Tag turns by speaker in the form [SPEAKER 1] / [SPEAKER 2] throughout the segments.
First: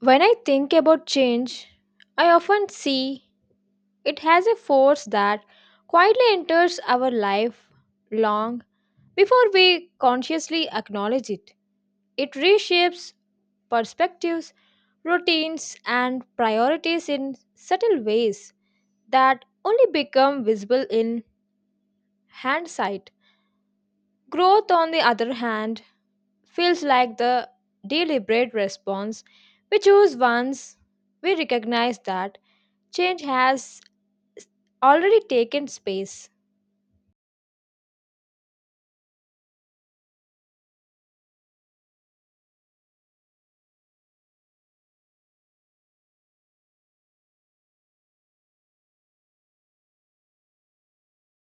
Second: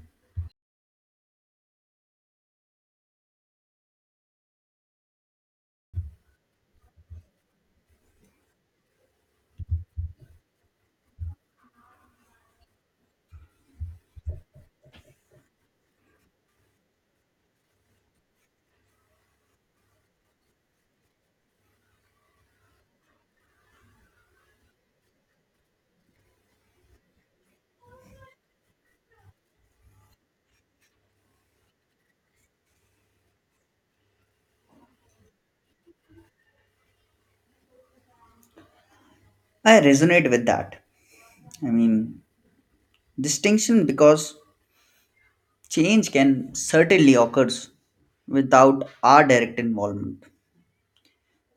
[SPEAKER 1] When I think about change, I often see it has a force that quietly enters our life long before we consciously acknowledge it. It reshapes perspectives, routines, and priorities in subtle ways that only become visible in hindsight. Growth, on the other hand, feels like the deliberate response we choose once we recognize that change has already taken space.
[SPEAKER 2] I resonate with that. I mean, Distinction because change can certainly occurs without our direct involvement,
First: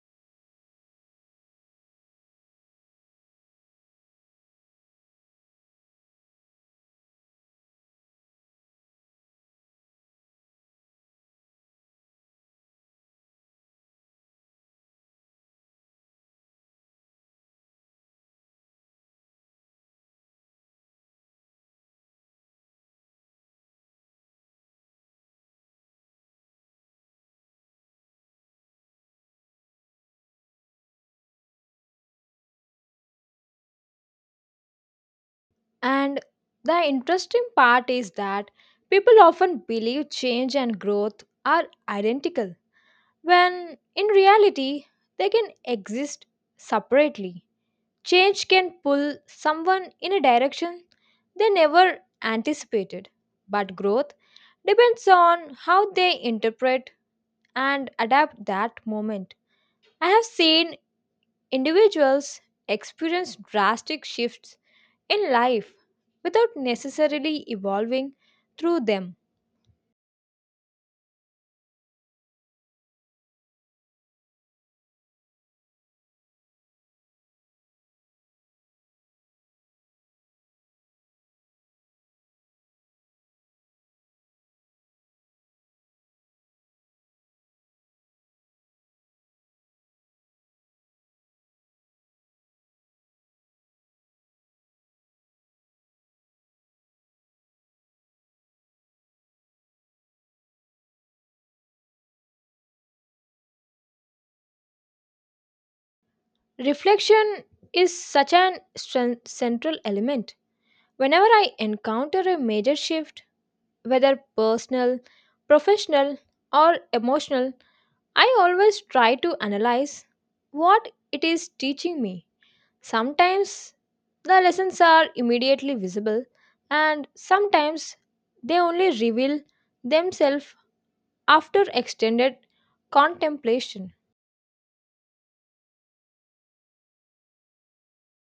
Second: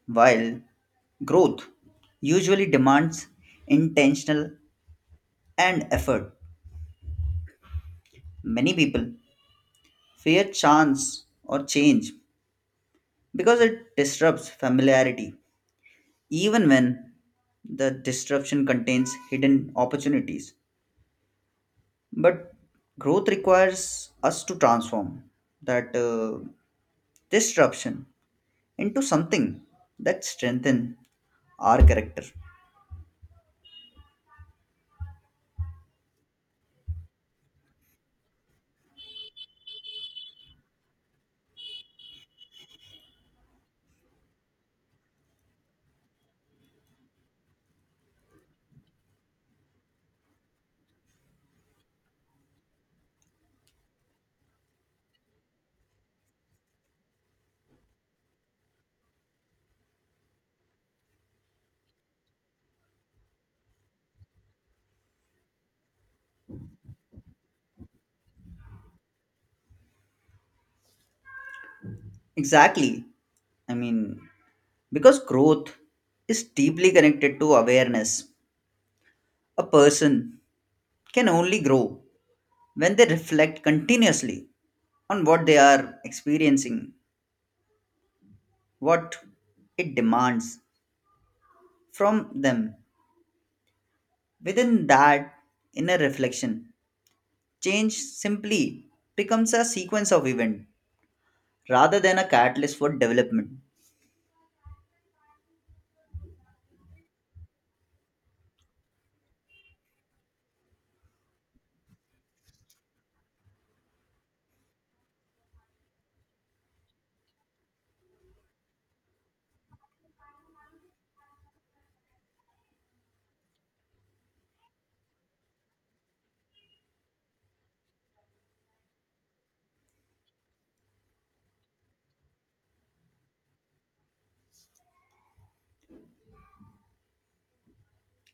[SPEAKER 2] while growth usually demands intentional and effort. Many people fear chance or change because it disrupts familiarity, even when the disruption contains hidden opportunities. But growth requires us to transform that disruption into something that strengthen our character.
[SPEAKER 1] And the interesting part is that people often believe change and growth are identical, when in reality, they can exist separately. Change can pull someone in a direction they never anticipated, but growth depends on how they interpret and adapt that moment. I have seen individuals experience drastic shifts in life without necessarily evolving through them.
[SPEAKER 2] Exactly. I mean, because growth is deeply connected to awareness. A person can only grow when they reflect continuously on what they are experiencing, what it demands from them. Within that inner reflection, change simply becomes a sequence of events rather than a catalyst for development.
[SPEAKER 1] Reflection is such an central element. Whenever I encounter a major shift, whether personal, professional, or emotional, I always try to analyze what it is teaching me. Sometimes the lessons are immediately visible, and sometimes they only reveal themselves after extended contemplation.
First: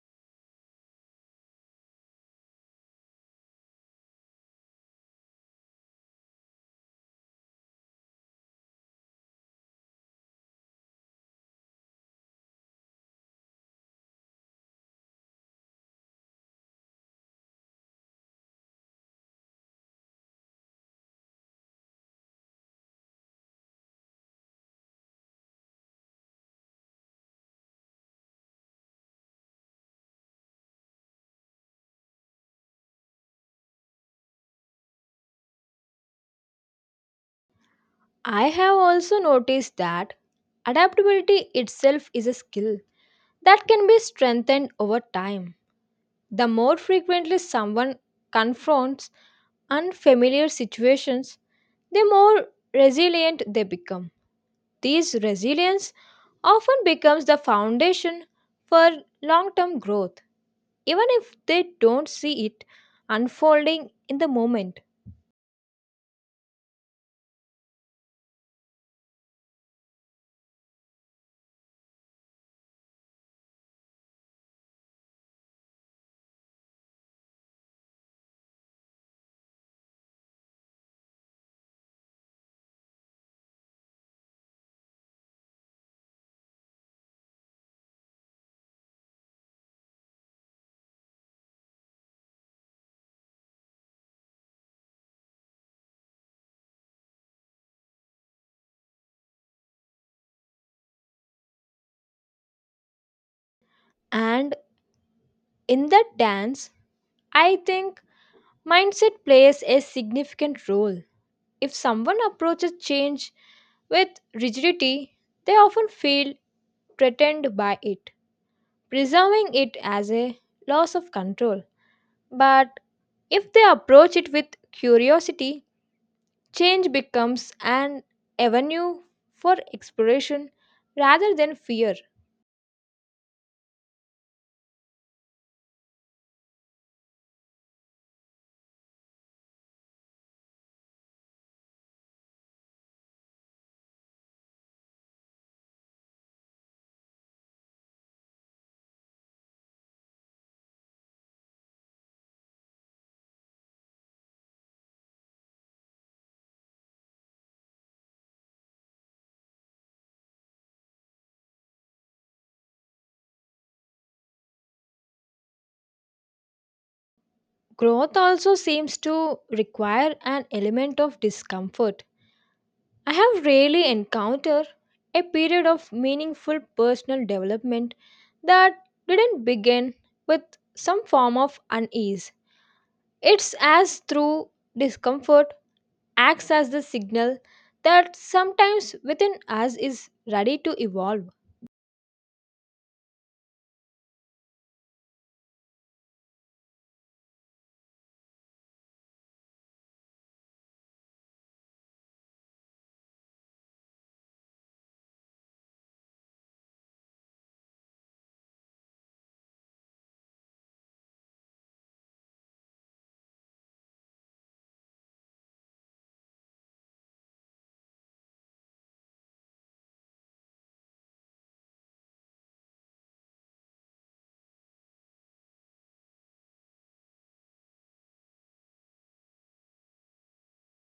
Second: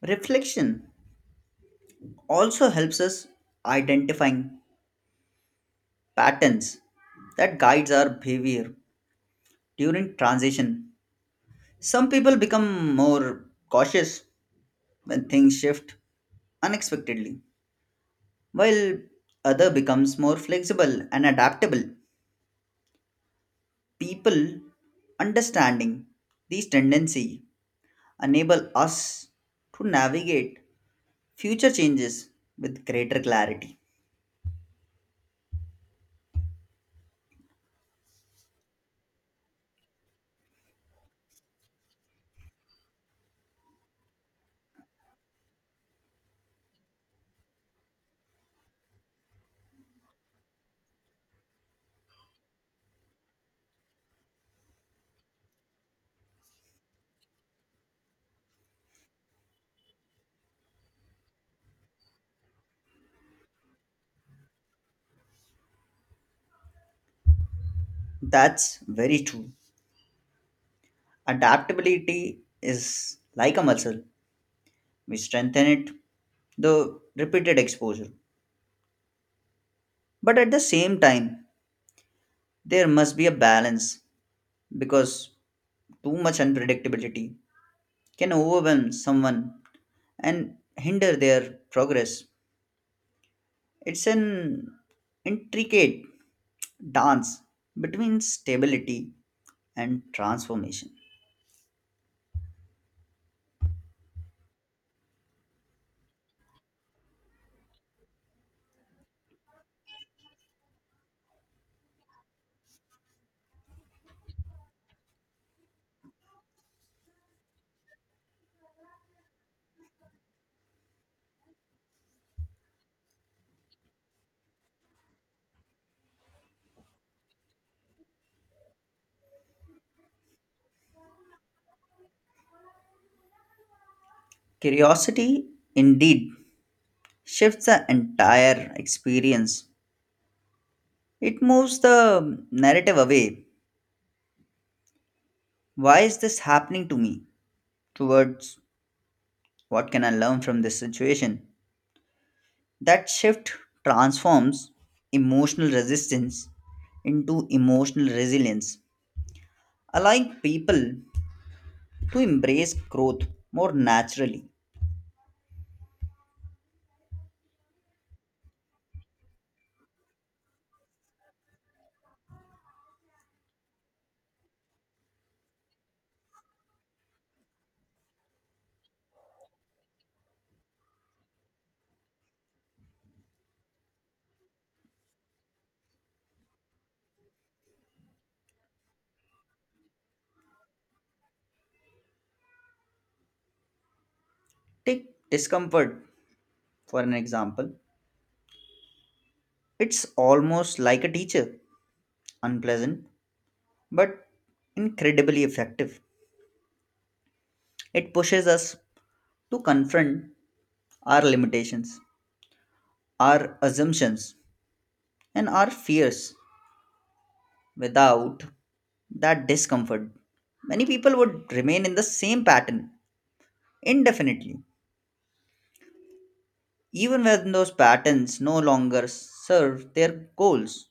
[SPEAKER 2] Reflection also helps us identifying patterns that guides our behavior during transition. Some people become more cautious when things shift unexpectedly, while other becomes more flexible and adaptable. People understanding these tendency enable us to navigate future changes with greater clarity.
[SPEAKER 1] I have also noticed that adaptability itself is a skill that can be strengthened over time. The more frequently someone confronts unfamiliar situations, the more resilient they become. This resilience often becomes the foundation for long term growth, even if they don't see it unfolding in the moment.
[SPEAKER 2] That's very true. Adaptability is like a muscle. We strengthen it the repeated exposure. But at the same time, there must be a balance because too much unpredictability can overwhelm someone and hinder their progress. It's an intricate dance between stability and transformation.
[SPEAKER 1] And in that dance, I think mindset plays a significant role. If someone approaches change with rigidity, they often feel threatened by it, preserving it as a loss of control. But if they approach it with curiosity, change becomes an avenue for exploration rather than fear.
[SPEAKER 2] Curiosity indeed shifts the entire experience. It moves the narrative away. Why is this happening to me? Towards what can I learn from this situation? That shift transforms emotional resistance into emotional resilience, allowing people to embrace growth more naturally.
[SPEAKER 1] Growth also seems to require an element of discomfort. I have rarely encountered a period of meaningful personal development that didn't begin with some form of unease. It's as through discomfort acts as the signal that sometimes within us is ready to evolve.
[SPEAKER 2] Take discomfort for an example. It's almost like a teacher, unpleasant, but incredibly effective. It pushes us to confront our limitations, our assumptions, and our fears. Without that discomfort, many people would remain in the same pattern indefinitely, even when those patterns no longer serve their goals.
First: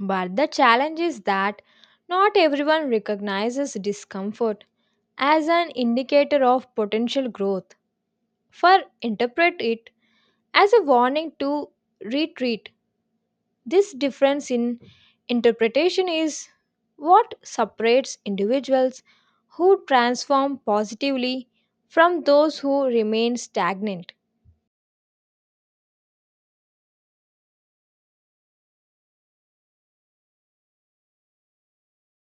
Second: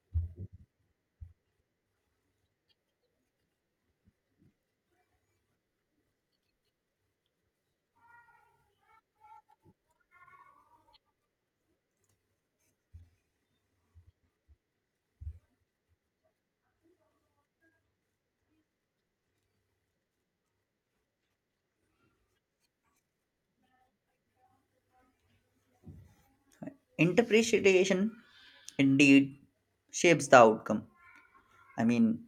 [SPEAKER 1] But the challenge is that not everyone recognizes discomfort as an indicator of potential growth, for interpret it as a warning to retreat. This difference in interpretation is what separates individuals who transform positively from those who remain stagnant.
[SPEAKER 2] Interpretation indeed shapes the outcome. I mean,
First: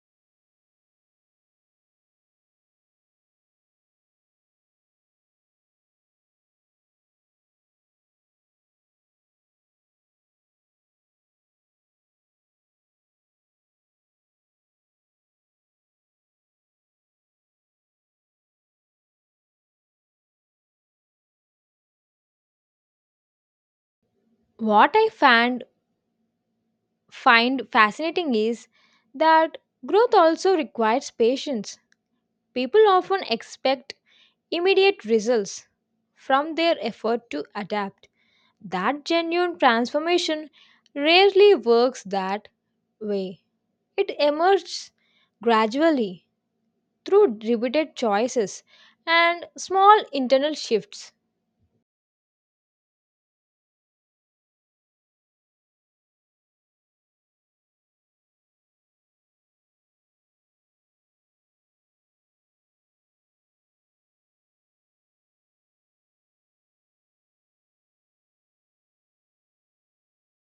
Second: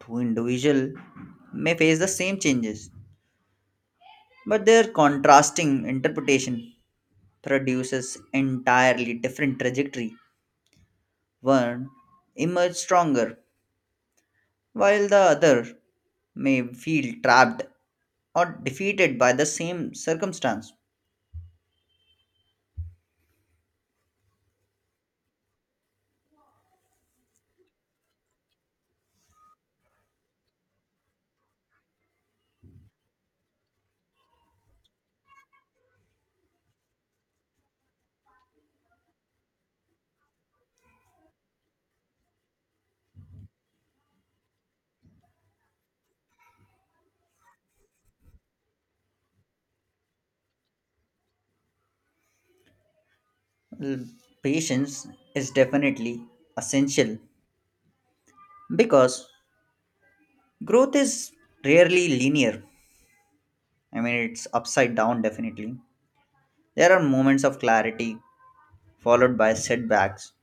[SPEAKER 2] Two individuals may face the same changes, but their contrasting interpretation produces entirely different trajectory. One emerge stronger while the other may feel trapped or defeated by the same circumstance.
[SPEAKER 1] What I find fascinating is that growth also requires patience. People often expect immediate results from their effort to adapt. That genuine transformation rarely works that way. It emerges gradually through repeated choices and small internal shifts.
[SPEAKER 2] Well, patience is definitely essential because growth is rarely linear. I mean, it's upside down, definitely. There are moments of clarity followed by setbacks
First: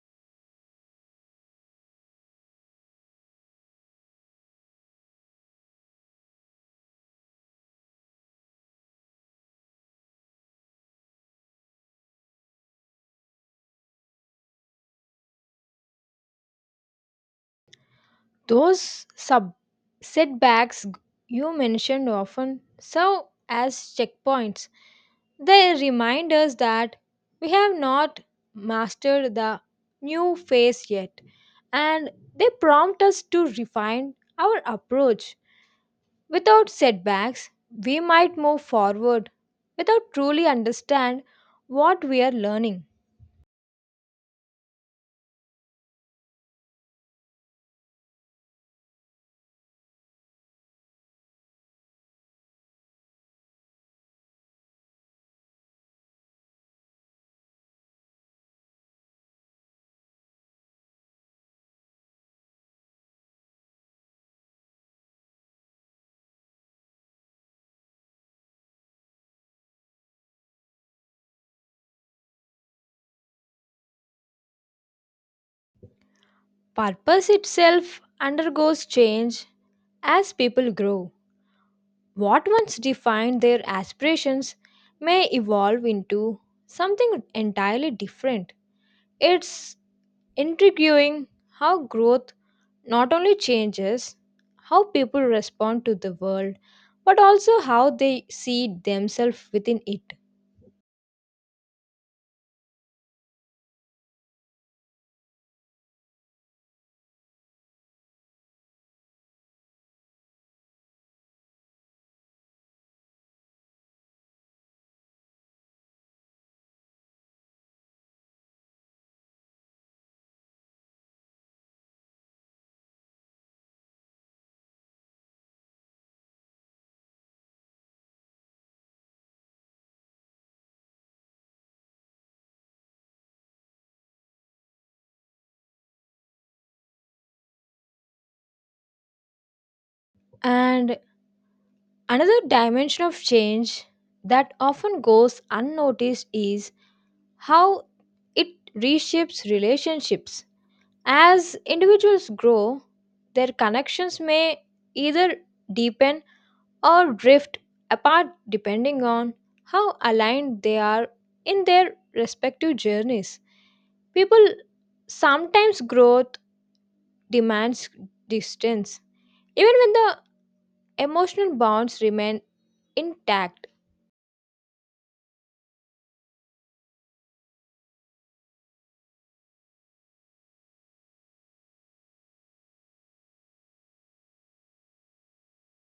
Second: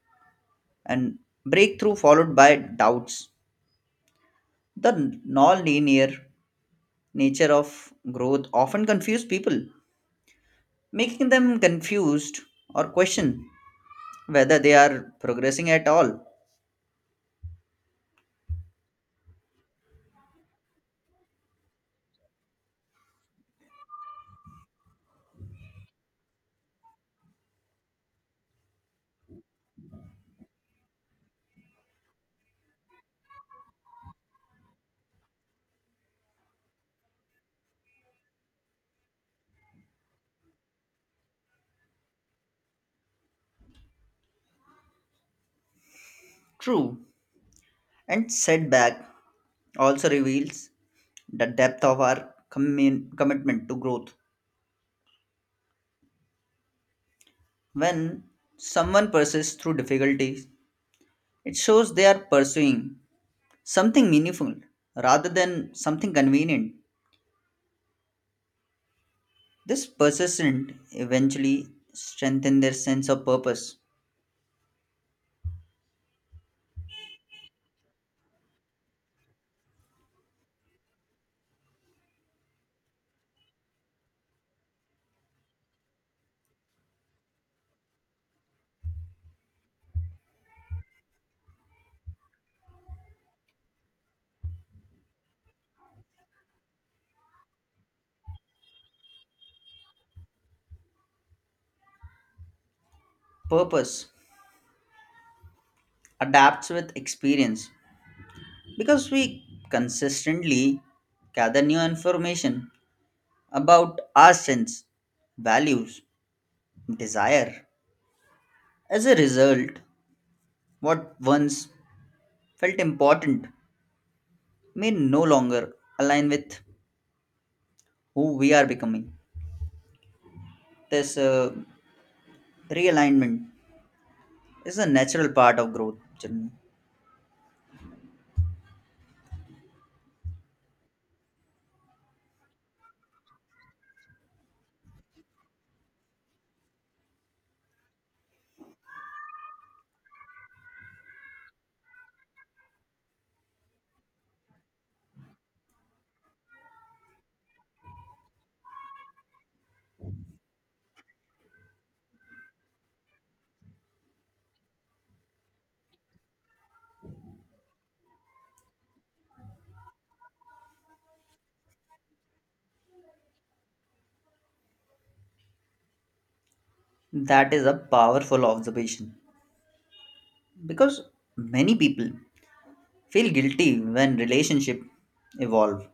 [SPEAKER 2] and breakthrough followed by doubts. The non linear nature of growth often confuses people, making them confused or question whether they are progressing at all.
[SPEAKER 1] Those setbacks g- you mentioned often serve as checkpoints. They remind us that we have not mastered the new phase yet, and they prompt us to refine our approach. Without setbacks, we might move forward without truly understand what we are learning.
[SPEAKER 2] True, and setback also reveals the depth of our commitment to growth. When someone persists through difficulties, it shows they are pursuing something meaningful rather than something convenient. This persistence eventually strengthens their sense of purpose.
[SPEAKER 1] Purpose itself undergoes change as people grow. What once defined their aspirations may evolve into something entirely different. It's intriguing how growth not only changes how people respond to the world, but also how they see themselves within it.
[SPEAKER 2] Purpose adapts with experience because we consistently gather new information about our sense, values, desire. As a result, what once felt important may no longer align with who we are becoming. This realignment is a natural part of growth. Journey.
[SPEAKER 1] And another dimension of change that often goes unnoticed is how it reshapes relationships. As individuals grow, their connections may either deepen or drift apart depending on how aligned they are in their respective journeys. People sometimes growth demands distance, even when the emotional bonds remain intact.
[SPEAKER 2] That is a powerful observation because many people feel guilty when relationship evolve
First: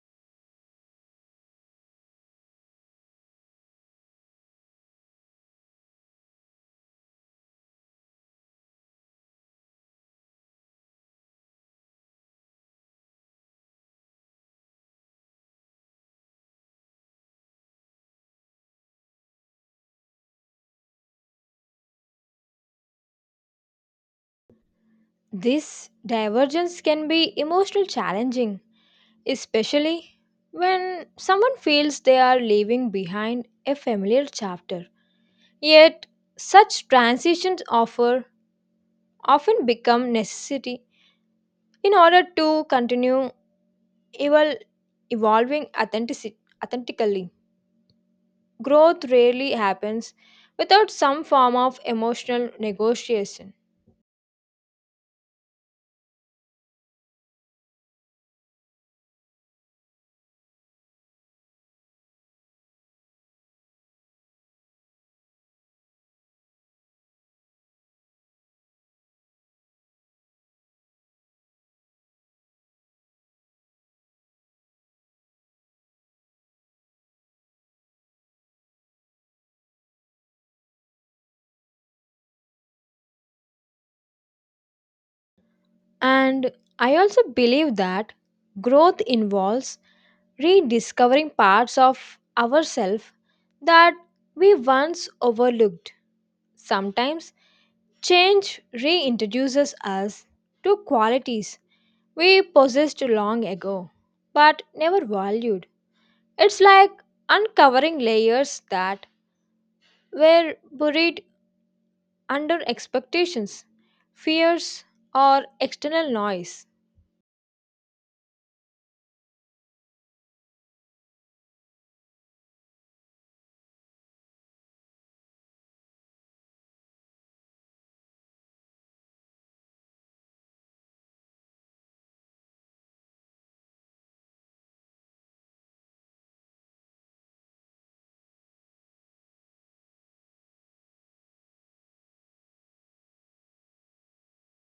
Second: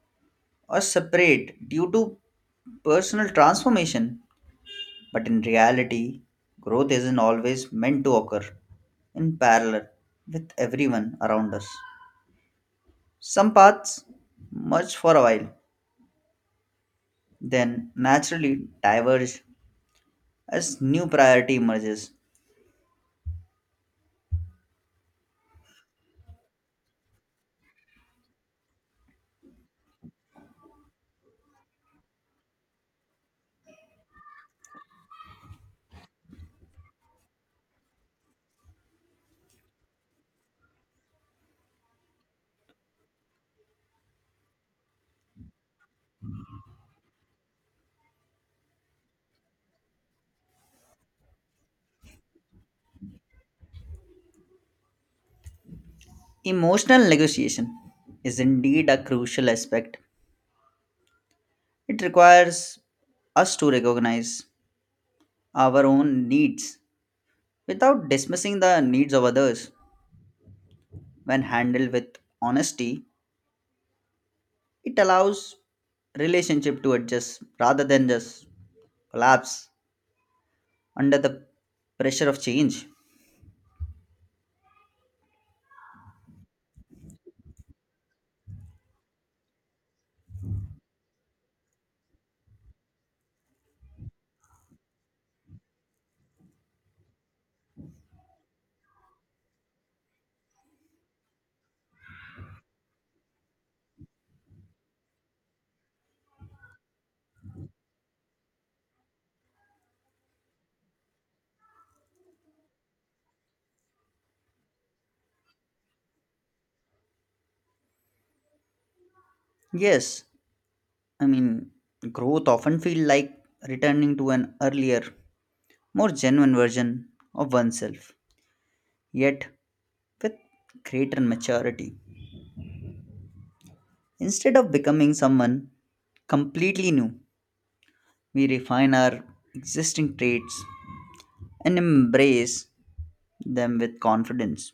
[SPEAKER 2] or separate due to personal transformation. But in reality, growth isn't always meant to occur in parallel with everyone around us. Some paths merge for a while, then naturally diverge as new priority emerges.
[SPEAKER 1] This divergence can be emotional challenging, especially when someone feels they are leaving behind a familiar chapter. Yet, such transitions offer often become necessity in order to continue evol- evolving authentically. Growth rarely happens without some form of emotional negotiation.
[SPEAKER 2] Emotional negotiation is indeed a crucial aspect. It requires us to recognize our own needs without dismissing the needs of others. When handled with honesty, it allows relationship to adjust rather than just collapse under the pressure of change.
[SPEAKER 1] And I also believe that growth involves rediscovering parts of ourselves that we once overlooked. Sometimes change reintroduces us to qualities we possessed long ago but never valued. It's like uncovering layers that were buried under expectations, fears, or external noise.
[SPEAKER 2] Yes, I mean growth often feels like returning to an earlier, more genuine version of oneself, yet with greater maturity. Instead of becoming someone completely new, we refine our existing traits and embrace them with confidence.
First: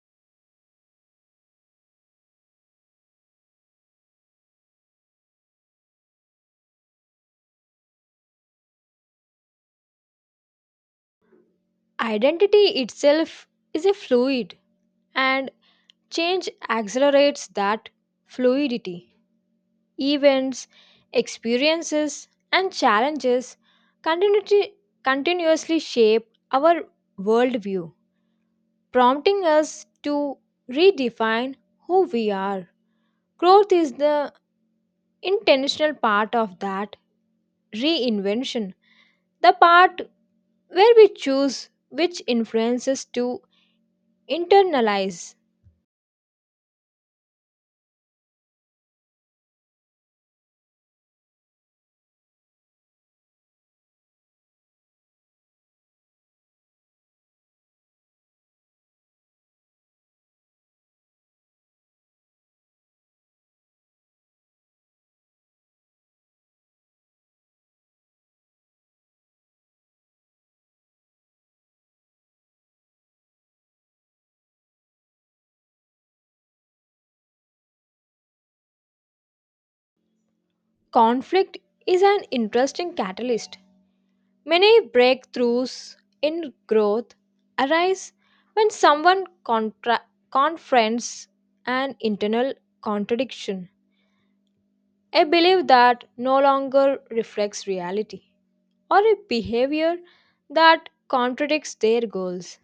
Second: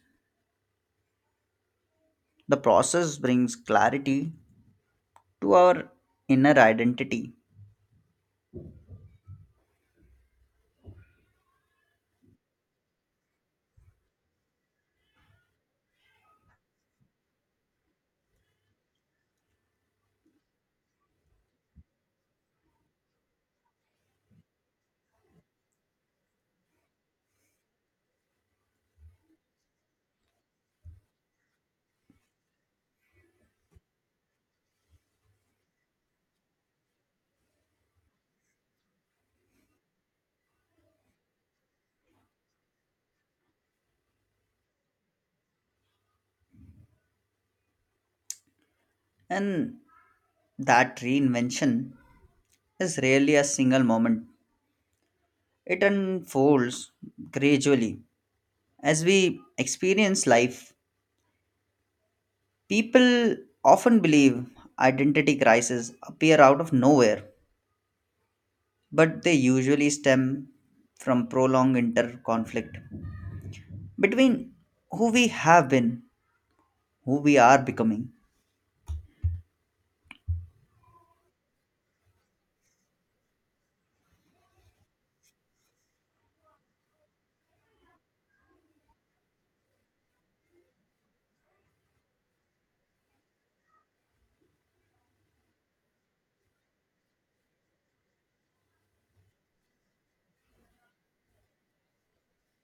[SPEAKER 2] The process brings clarity to our inner identity.
[SPEAKER 1] Identity itself is a fluid, and change accelerates that fluidity. Events, experiences, and challenges continuity- continuously shape our worldview, prompting us to redefine who we are. Growth is the intentional part of that reinvention, the part where we choose which influences to internalize.
[SPEAKER 2] And that reinvention is rarely a single moment, it unfolds gradually. As we experience life, people often believe identity crises appear out of nowhere, but they usually stem from prolonged inter conflict between who we have been, who we are becoming.
[SPEAKER 1] Conflict is an interesting catalyst. Many breakthroughs in growth arise when someone confronts an internal contradiction, a belief that no longer reflects reality, or a behavior that contradicts their goals.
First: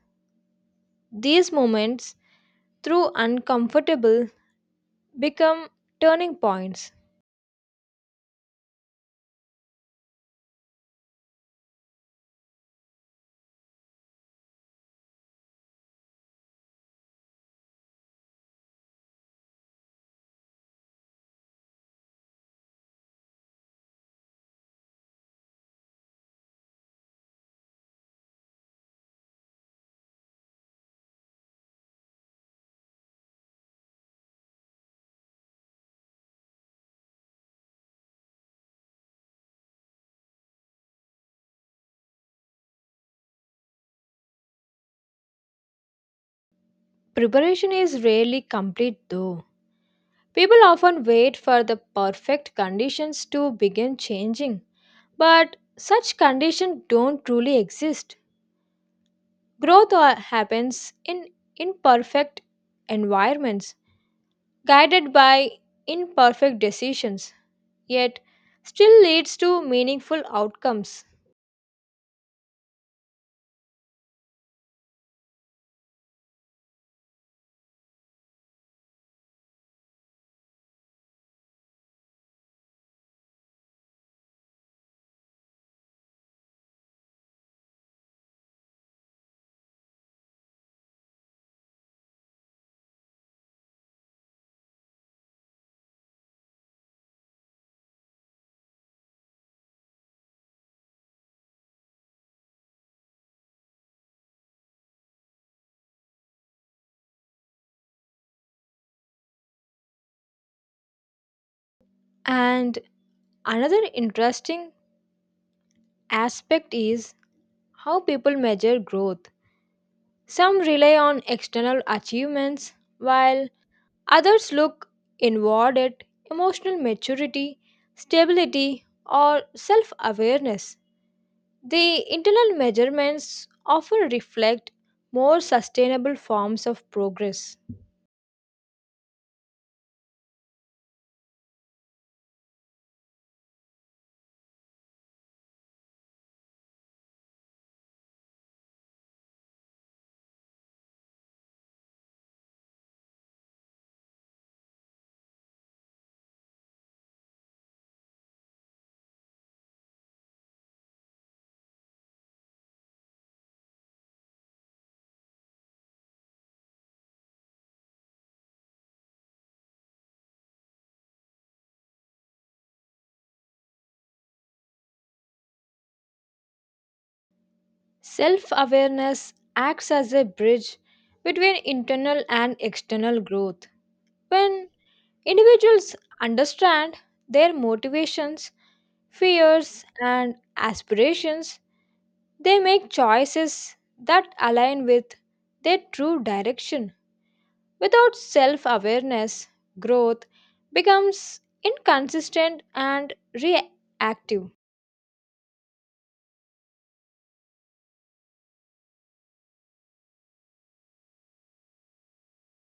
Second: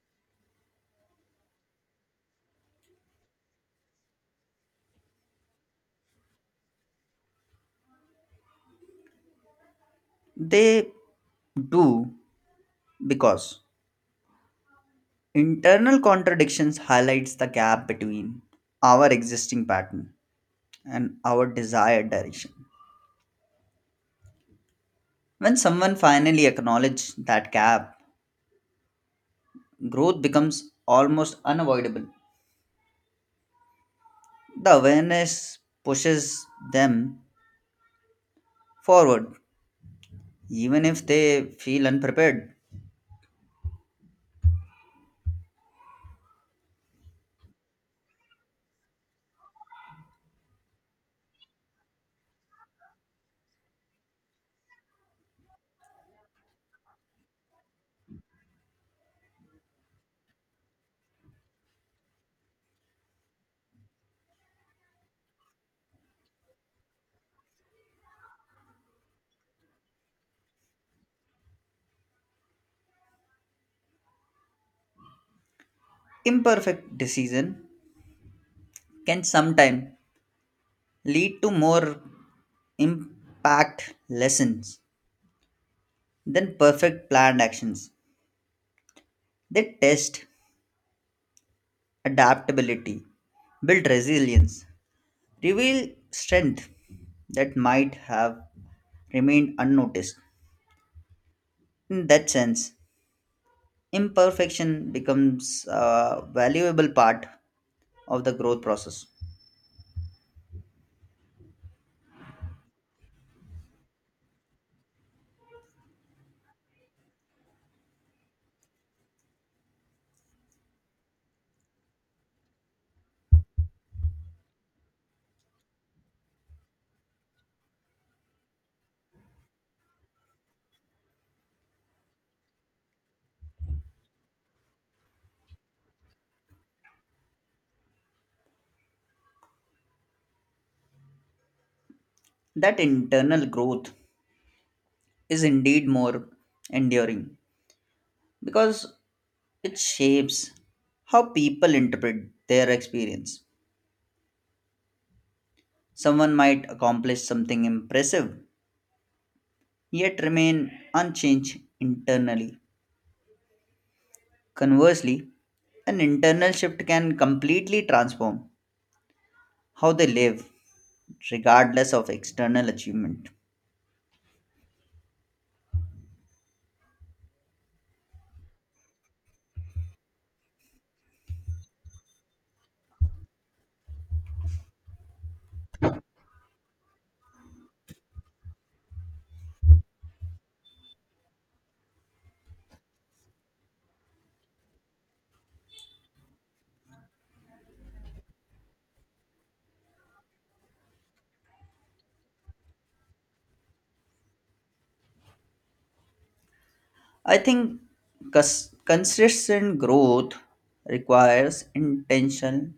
[SPEAKER 1] These moments, through uncomfortable, become turning points.
[SPEAKER 2] They do because internal contradictions highlights the gap between our existing pattern and our desired direction. When someone finally acknowledges that gap, growth becomes almost unavoidable. The awareness pushes them forward even if they feel unprepared.
[SPEAKER 1] Preparation is rarely complete though. People often wait for the perfect conditions to begin changing, but such conditions don't truly exist. Growth happens in imperfect environments, guided by imperfect decisions, yet still leads to meaningful outcomes.
[SPEAKER 2] Imperfect decision can sometimes lead to more impact lessons than perfect planned actions. They test adaptability, build resilience, reveal strength that might have remained unnoticed. In that sense, imperfection becomes a valuable part of the growth process.
[SPEAKER 1] And another interesting aspect is how people measure growth. Some rely on external achievements, while others look inward at emotional maturity, stability, or self awareness. The internal measurements often reflect more sustainable forms of progress.
[SPEAKER 2] That internal growth is indeed more enduring because it shapes how people interpret their experience. Someone might accomplish something impressive yet remain unchanged internally. Conversely, an internal shift can completely transform how they live, regardless of external achievement.
[SPEAKER 1] Self awareness acts as a bridge between internal and external growth. When individuals understand their motivations, fears, and aspirations, they make choices that align with their true direction. Without self awareness, growth becomes inconsistent and reactive.
[SPEAKER 2] I think consistent growth requires intentional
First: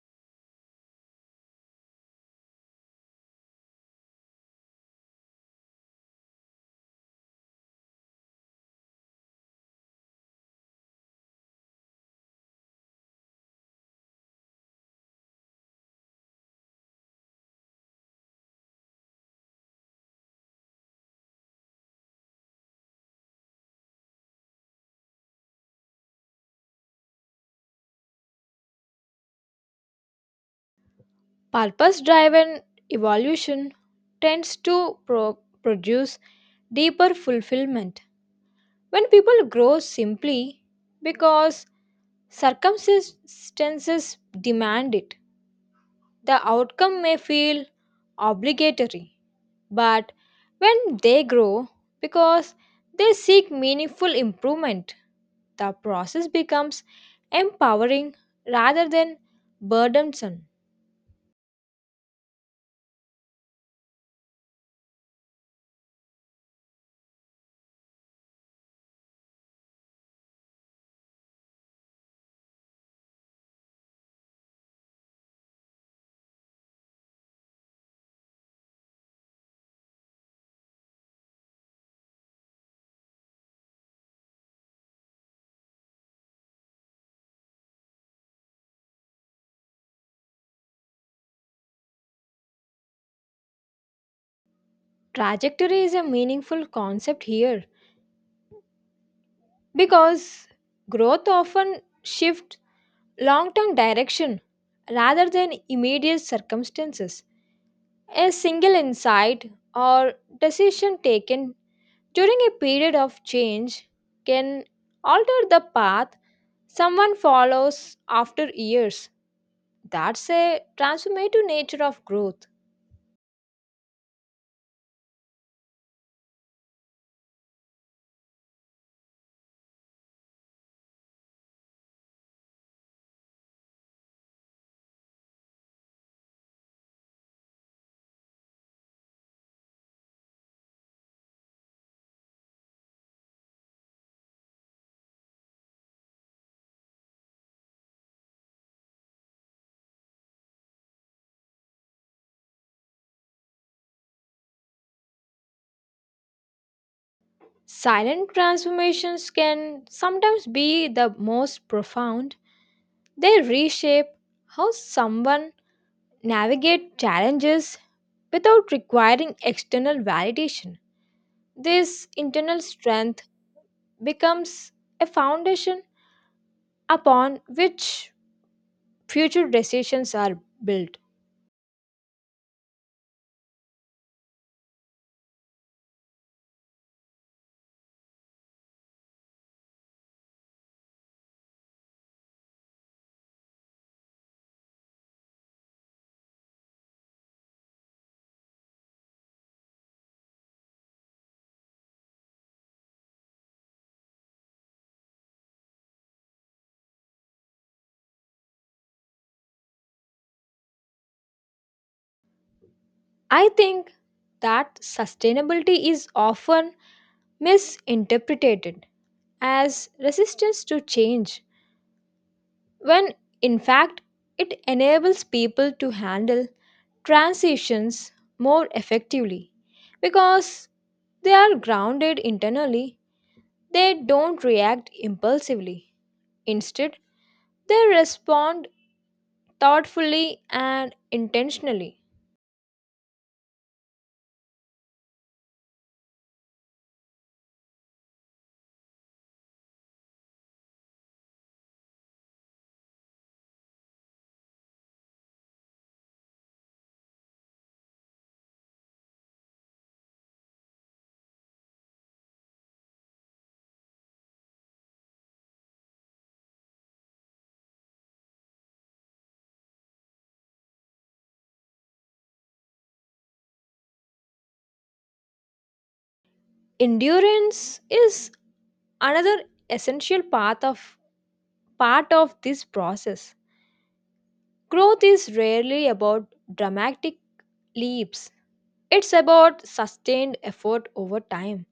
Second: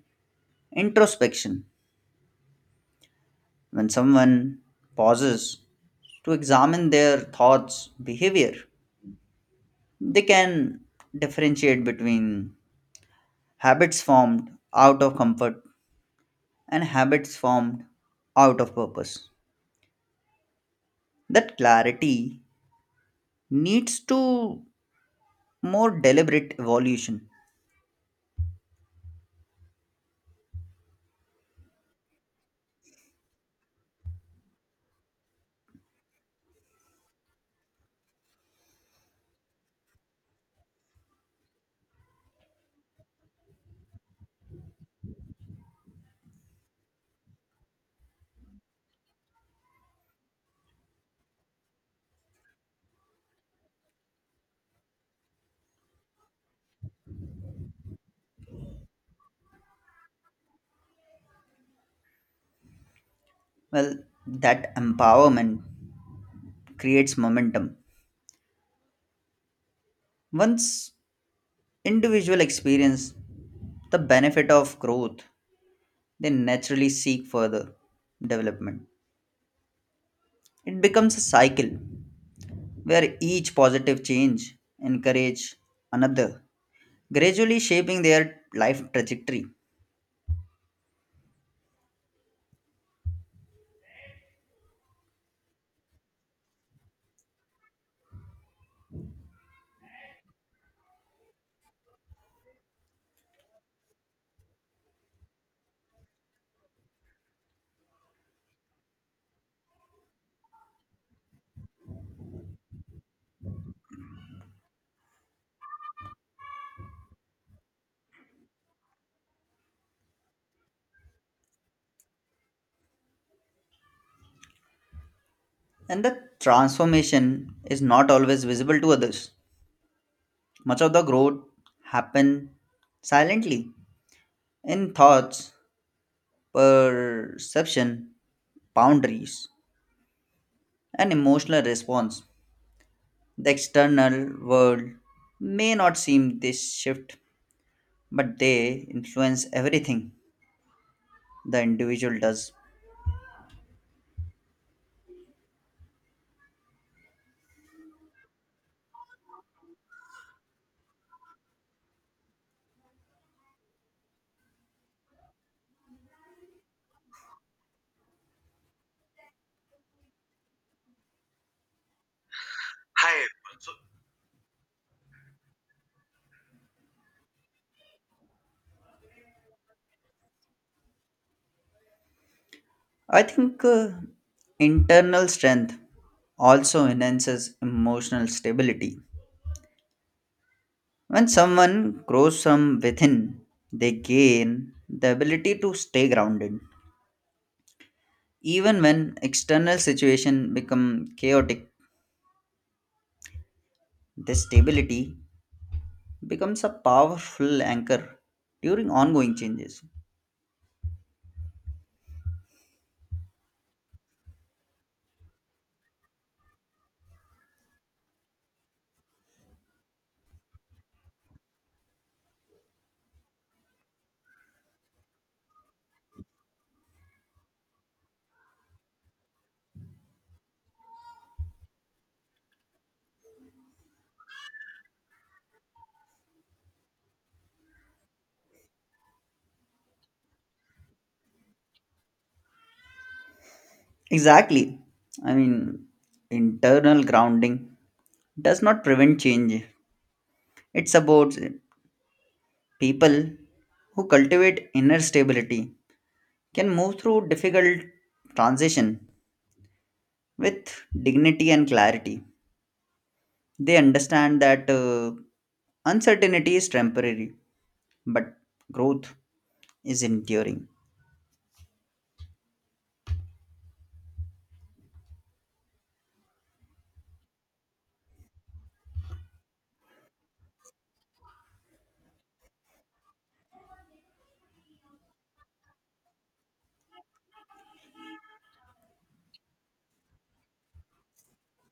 [SPEAKER 2] introspection. When someone pauses to examine their thoughts, behavior, they can differentiate between habits formed out of comfort and habits formed out of purpose. That clarity needs to more deliberate evolution.
[SPEAKER 1] Purpose driven evolution tends to produce deeper fulfillment. When people grow simply because circumstances demand it, the outcome may feel obligatory, but when they grow because they seek meaningful improvement, the process becomes empowering rather than burdensome.
[SPEAKER 2] Well, that empowerment creates momentum. Once individual experience the benefit of growth, they naturally seek further development. It becomes a cycle where each positive change encourage another, gradually shaping their life trajectory.
[SPEAKER 1] Trajectory is a meaningful concept here because growth often shifts long-term direction rather than immediate circumstances. A single insight or decision taken during a period of change can alter the path someone follows after years. That's a transformative nature of growth.
[SPEAKER 2] And the transformation is not always visible to others. Much of the growth happen silently in thoughts, perception, boundaries, and emotional response. The external world may not seem this shift, but they influence everything the individual does.
[SPEAKER 1] Silent transformations can sometimes be the most profound. They reshape how someone navigates challenges without requiring external validation. This internal strength becomes a foundation upon which future decisions are built.
[SPEAKER 2] I think internal strength also enhances emotional stability. When someone grows from within, they gain the ability to stay grounded. Even when external situation become chaotic, this stability becomes a powerful anchor during ongoing changes.
[SPEAKER 1] I think that sustainability is often misinterpreted as resistance to change, when in fact it enables people to handle transitions more effectively because they are grounded internally, they don't react impulsively. Instead, they respond thoughtfully and intentionally.
[SPEAKER 2] Exactly. I mean, Internal grounding does not prevent change, it supports it. People who cultivate inner stability can move through difficult transition with dignity and clarity. They understand that uncertainty is temporary, but growth is enduring.
[SPEAKER 1] Endurance is another essential part of this process. Growth is rarely about dramatic leaps. It's about sustained effort over time.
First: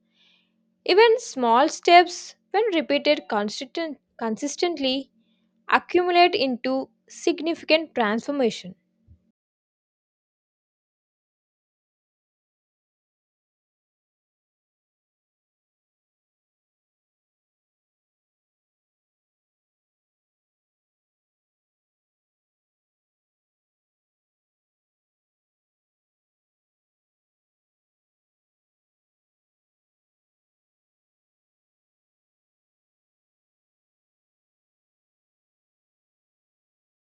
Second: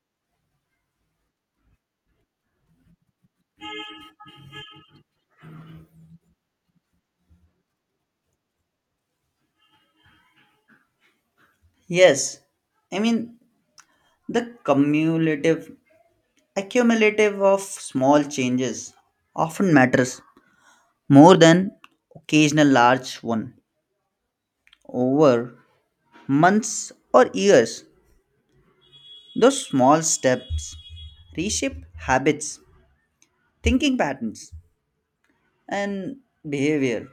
[SPEAKER 1] Even small steps, when repeated consistently, accumulate into significant transformation.
[SPEAKER 2] Yes, I mean the cumulative accumulative of small changes often matters more than occasional large one over months or years. Those small steps reshape habits, thinking patterns, and behavior.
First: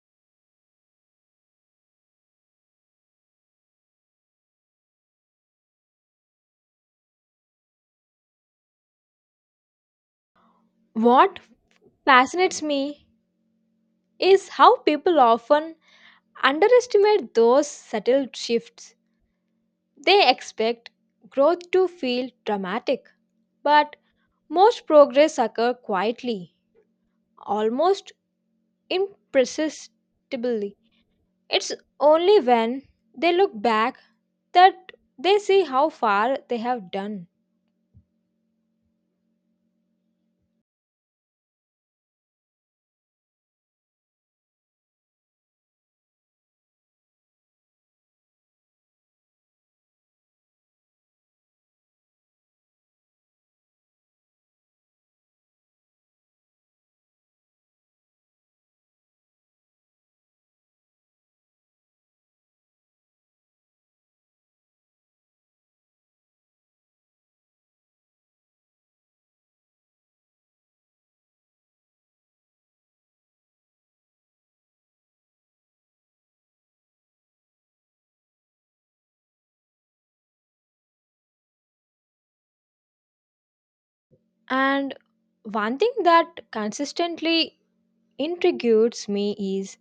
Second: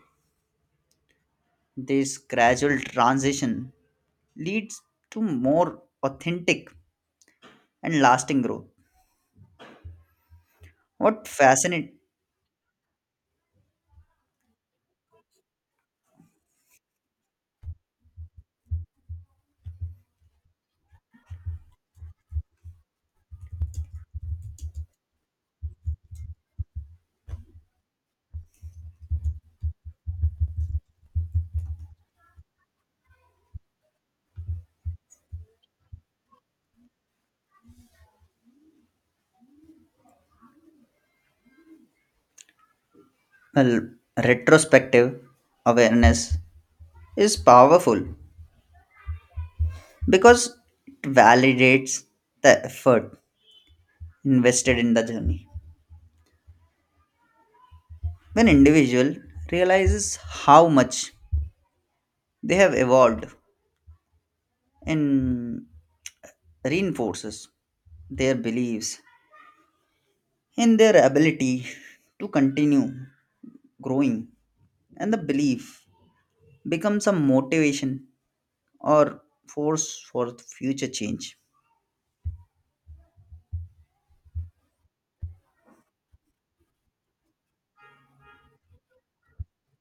[SPEAKER 2] This gradual transition leads to more authentic and lasting growth. What
[SPEAKER 1] What
[SPEAKER 2] fascinates
[SPEAKER 1] fascinates me is how people often underestimate those subtle shifts. They expect growth to feel dramatic, but most progress occurs quietly, almost imperceptibly. It's only when they look back that they see how far they have done.
[SPEAKER 2] Well, retrospective awareness is powerful because it validates the effort invested in the journey. When individual realizes how much they have evolved and reinforces their beliefs in their ability to continue growing and the belief becomes a motivation or force for future change.
[SPEAKER 1] And one thing that consistently intrigues me is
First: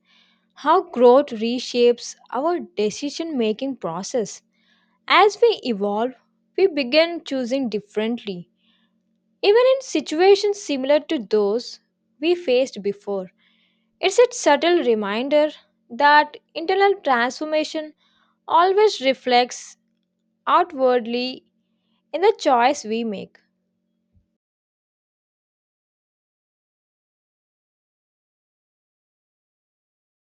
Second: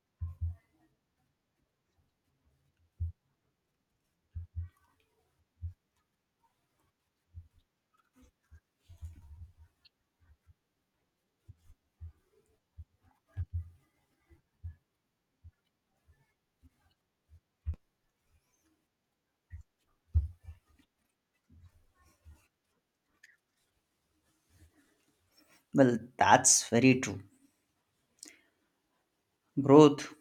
[SPEAKER 1] how growth reshapes our decision making process. As we evolve, we begin choosing differently. Even in situations similar to those we faced before, it's a subtle reminder that internal transformation always reflects outwardly in the choice we make.
[SPEAKER 2] Well, that's very true. Growth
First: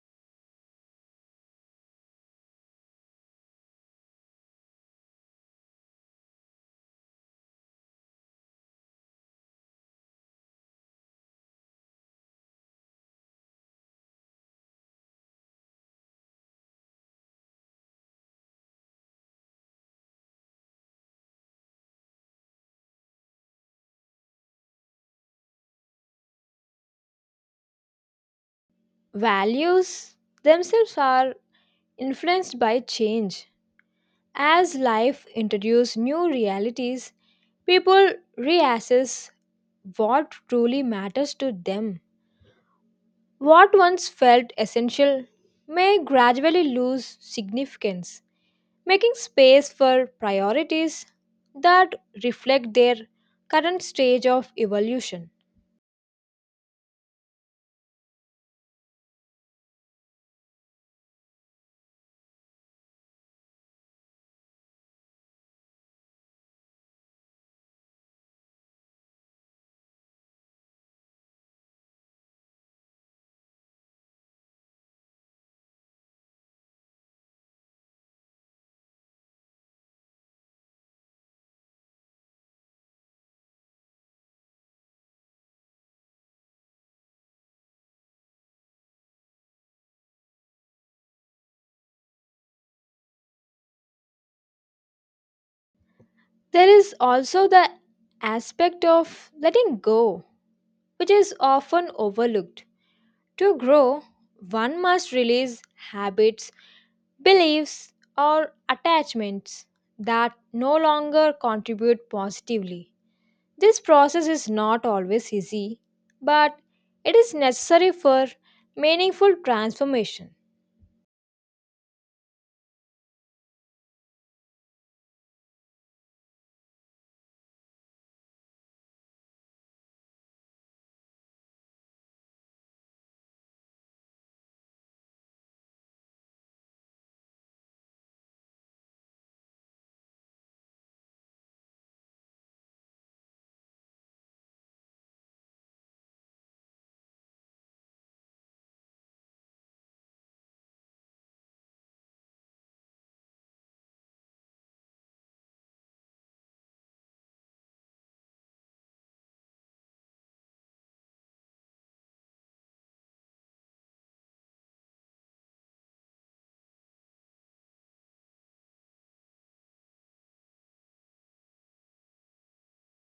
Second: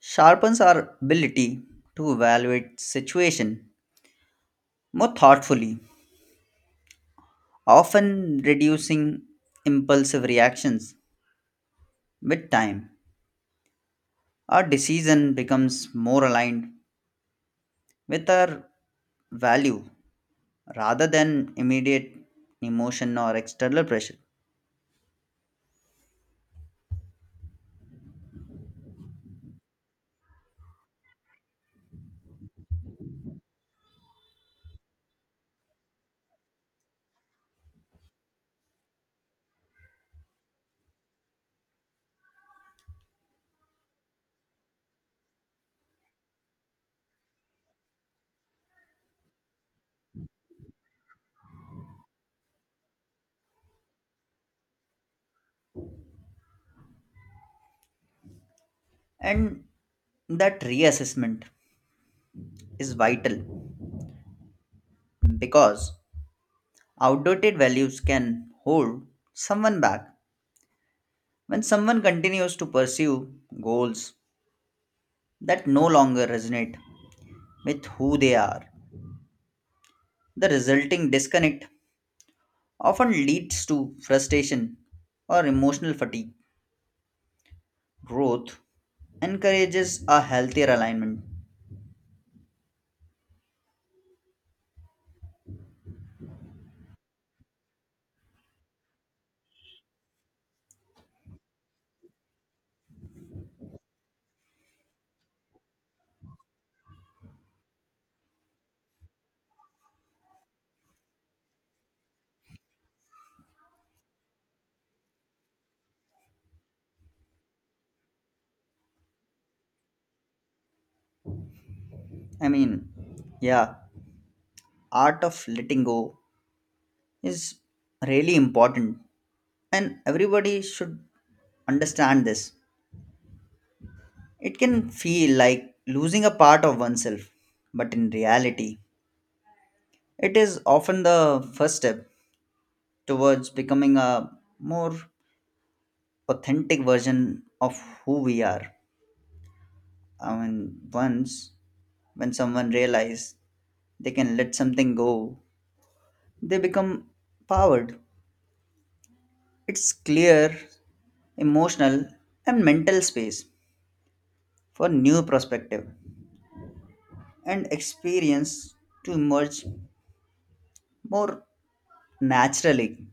[SPEAKER 2] sharpens our ability to evaluate situation more thoughtfully, often reducing impulsive reactions. With time, our decision becomes more aligned with our value rather than immediate emotion or external pressure.
[SPEAKER 1] Values themselves are influenced by change. As life introduces new realities, people reassess what truly matters to them. What once felt essential may gradually lose significance, making space for priorities that reflect their current stage of evolution.
[SPEAKER 2] And that reassessment is vital because outdated values can hold someone back when someone continues to pursue goals that no longer resonate with who they are. The resulting disconnect often leads to frustration or emotional fatigue. Growth encourages a healthier alignment.
[SPEAKER 1] There is also the aspect of letting go, which is often overlooked. To grow, one must release habits, beliefs, or attachments that no longer contribute positively. This process is not always easy, but it is necessary for meaningful transformation.
[SPEAKER 2] I mean, yeah, art of letting go is really important and everybody should understand this. It can feel like losing a part of oneself, but in reality, it is often the first step towards becoming a more authentic version of who we are. Once when someone realize they can let something go, they become powered. It's clear, emotional, and mental space for new perspective and experience to emerge more naturally.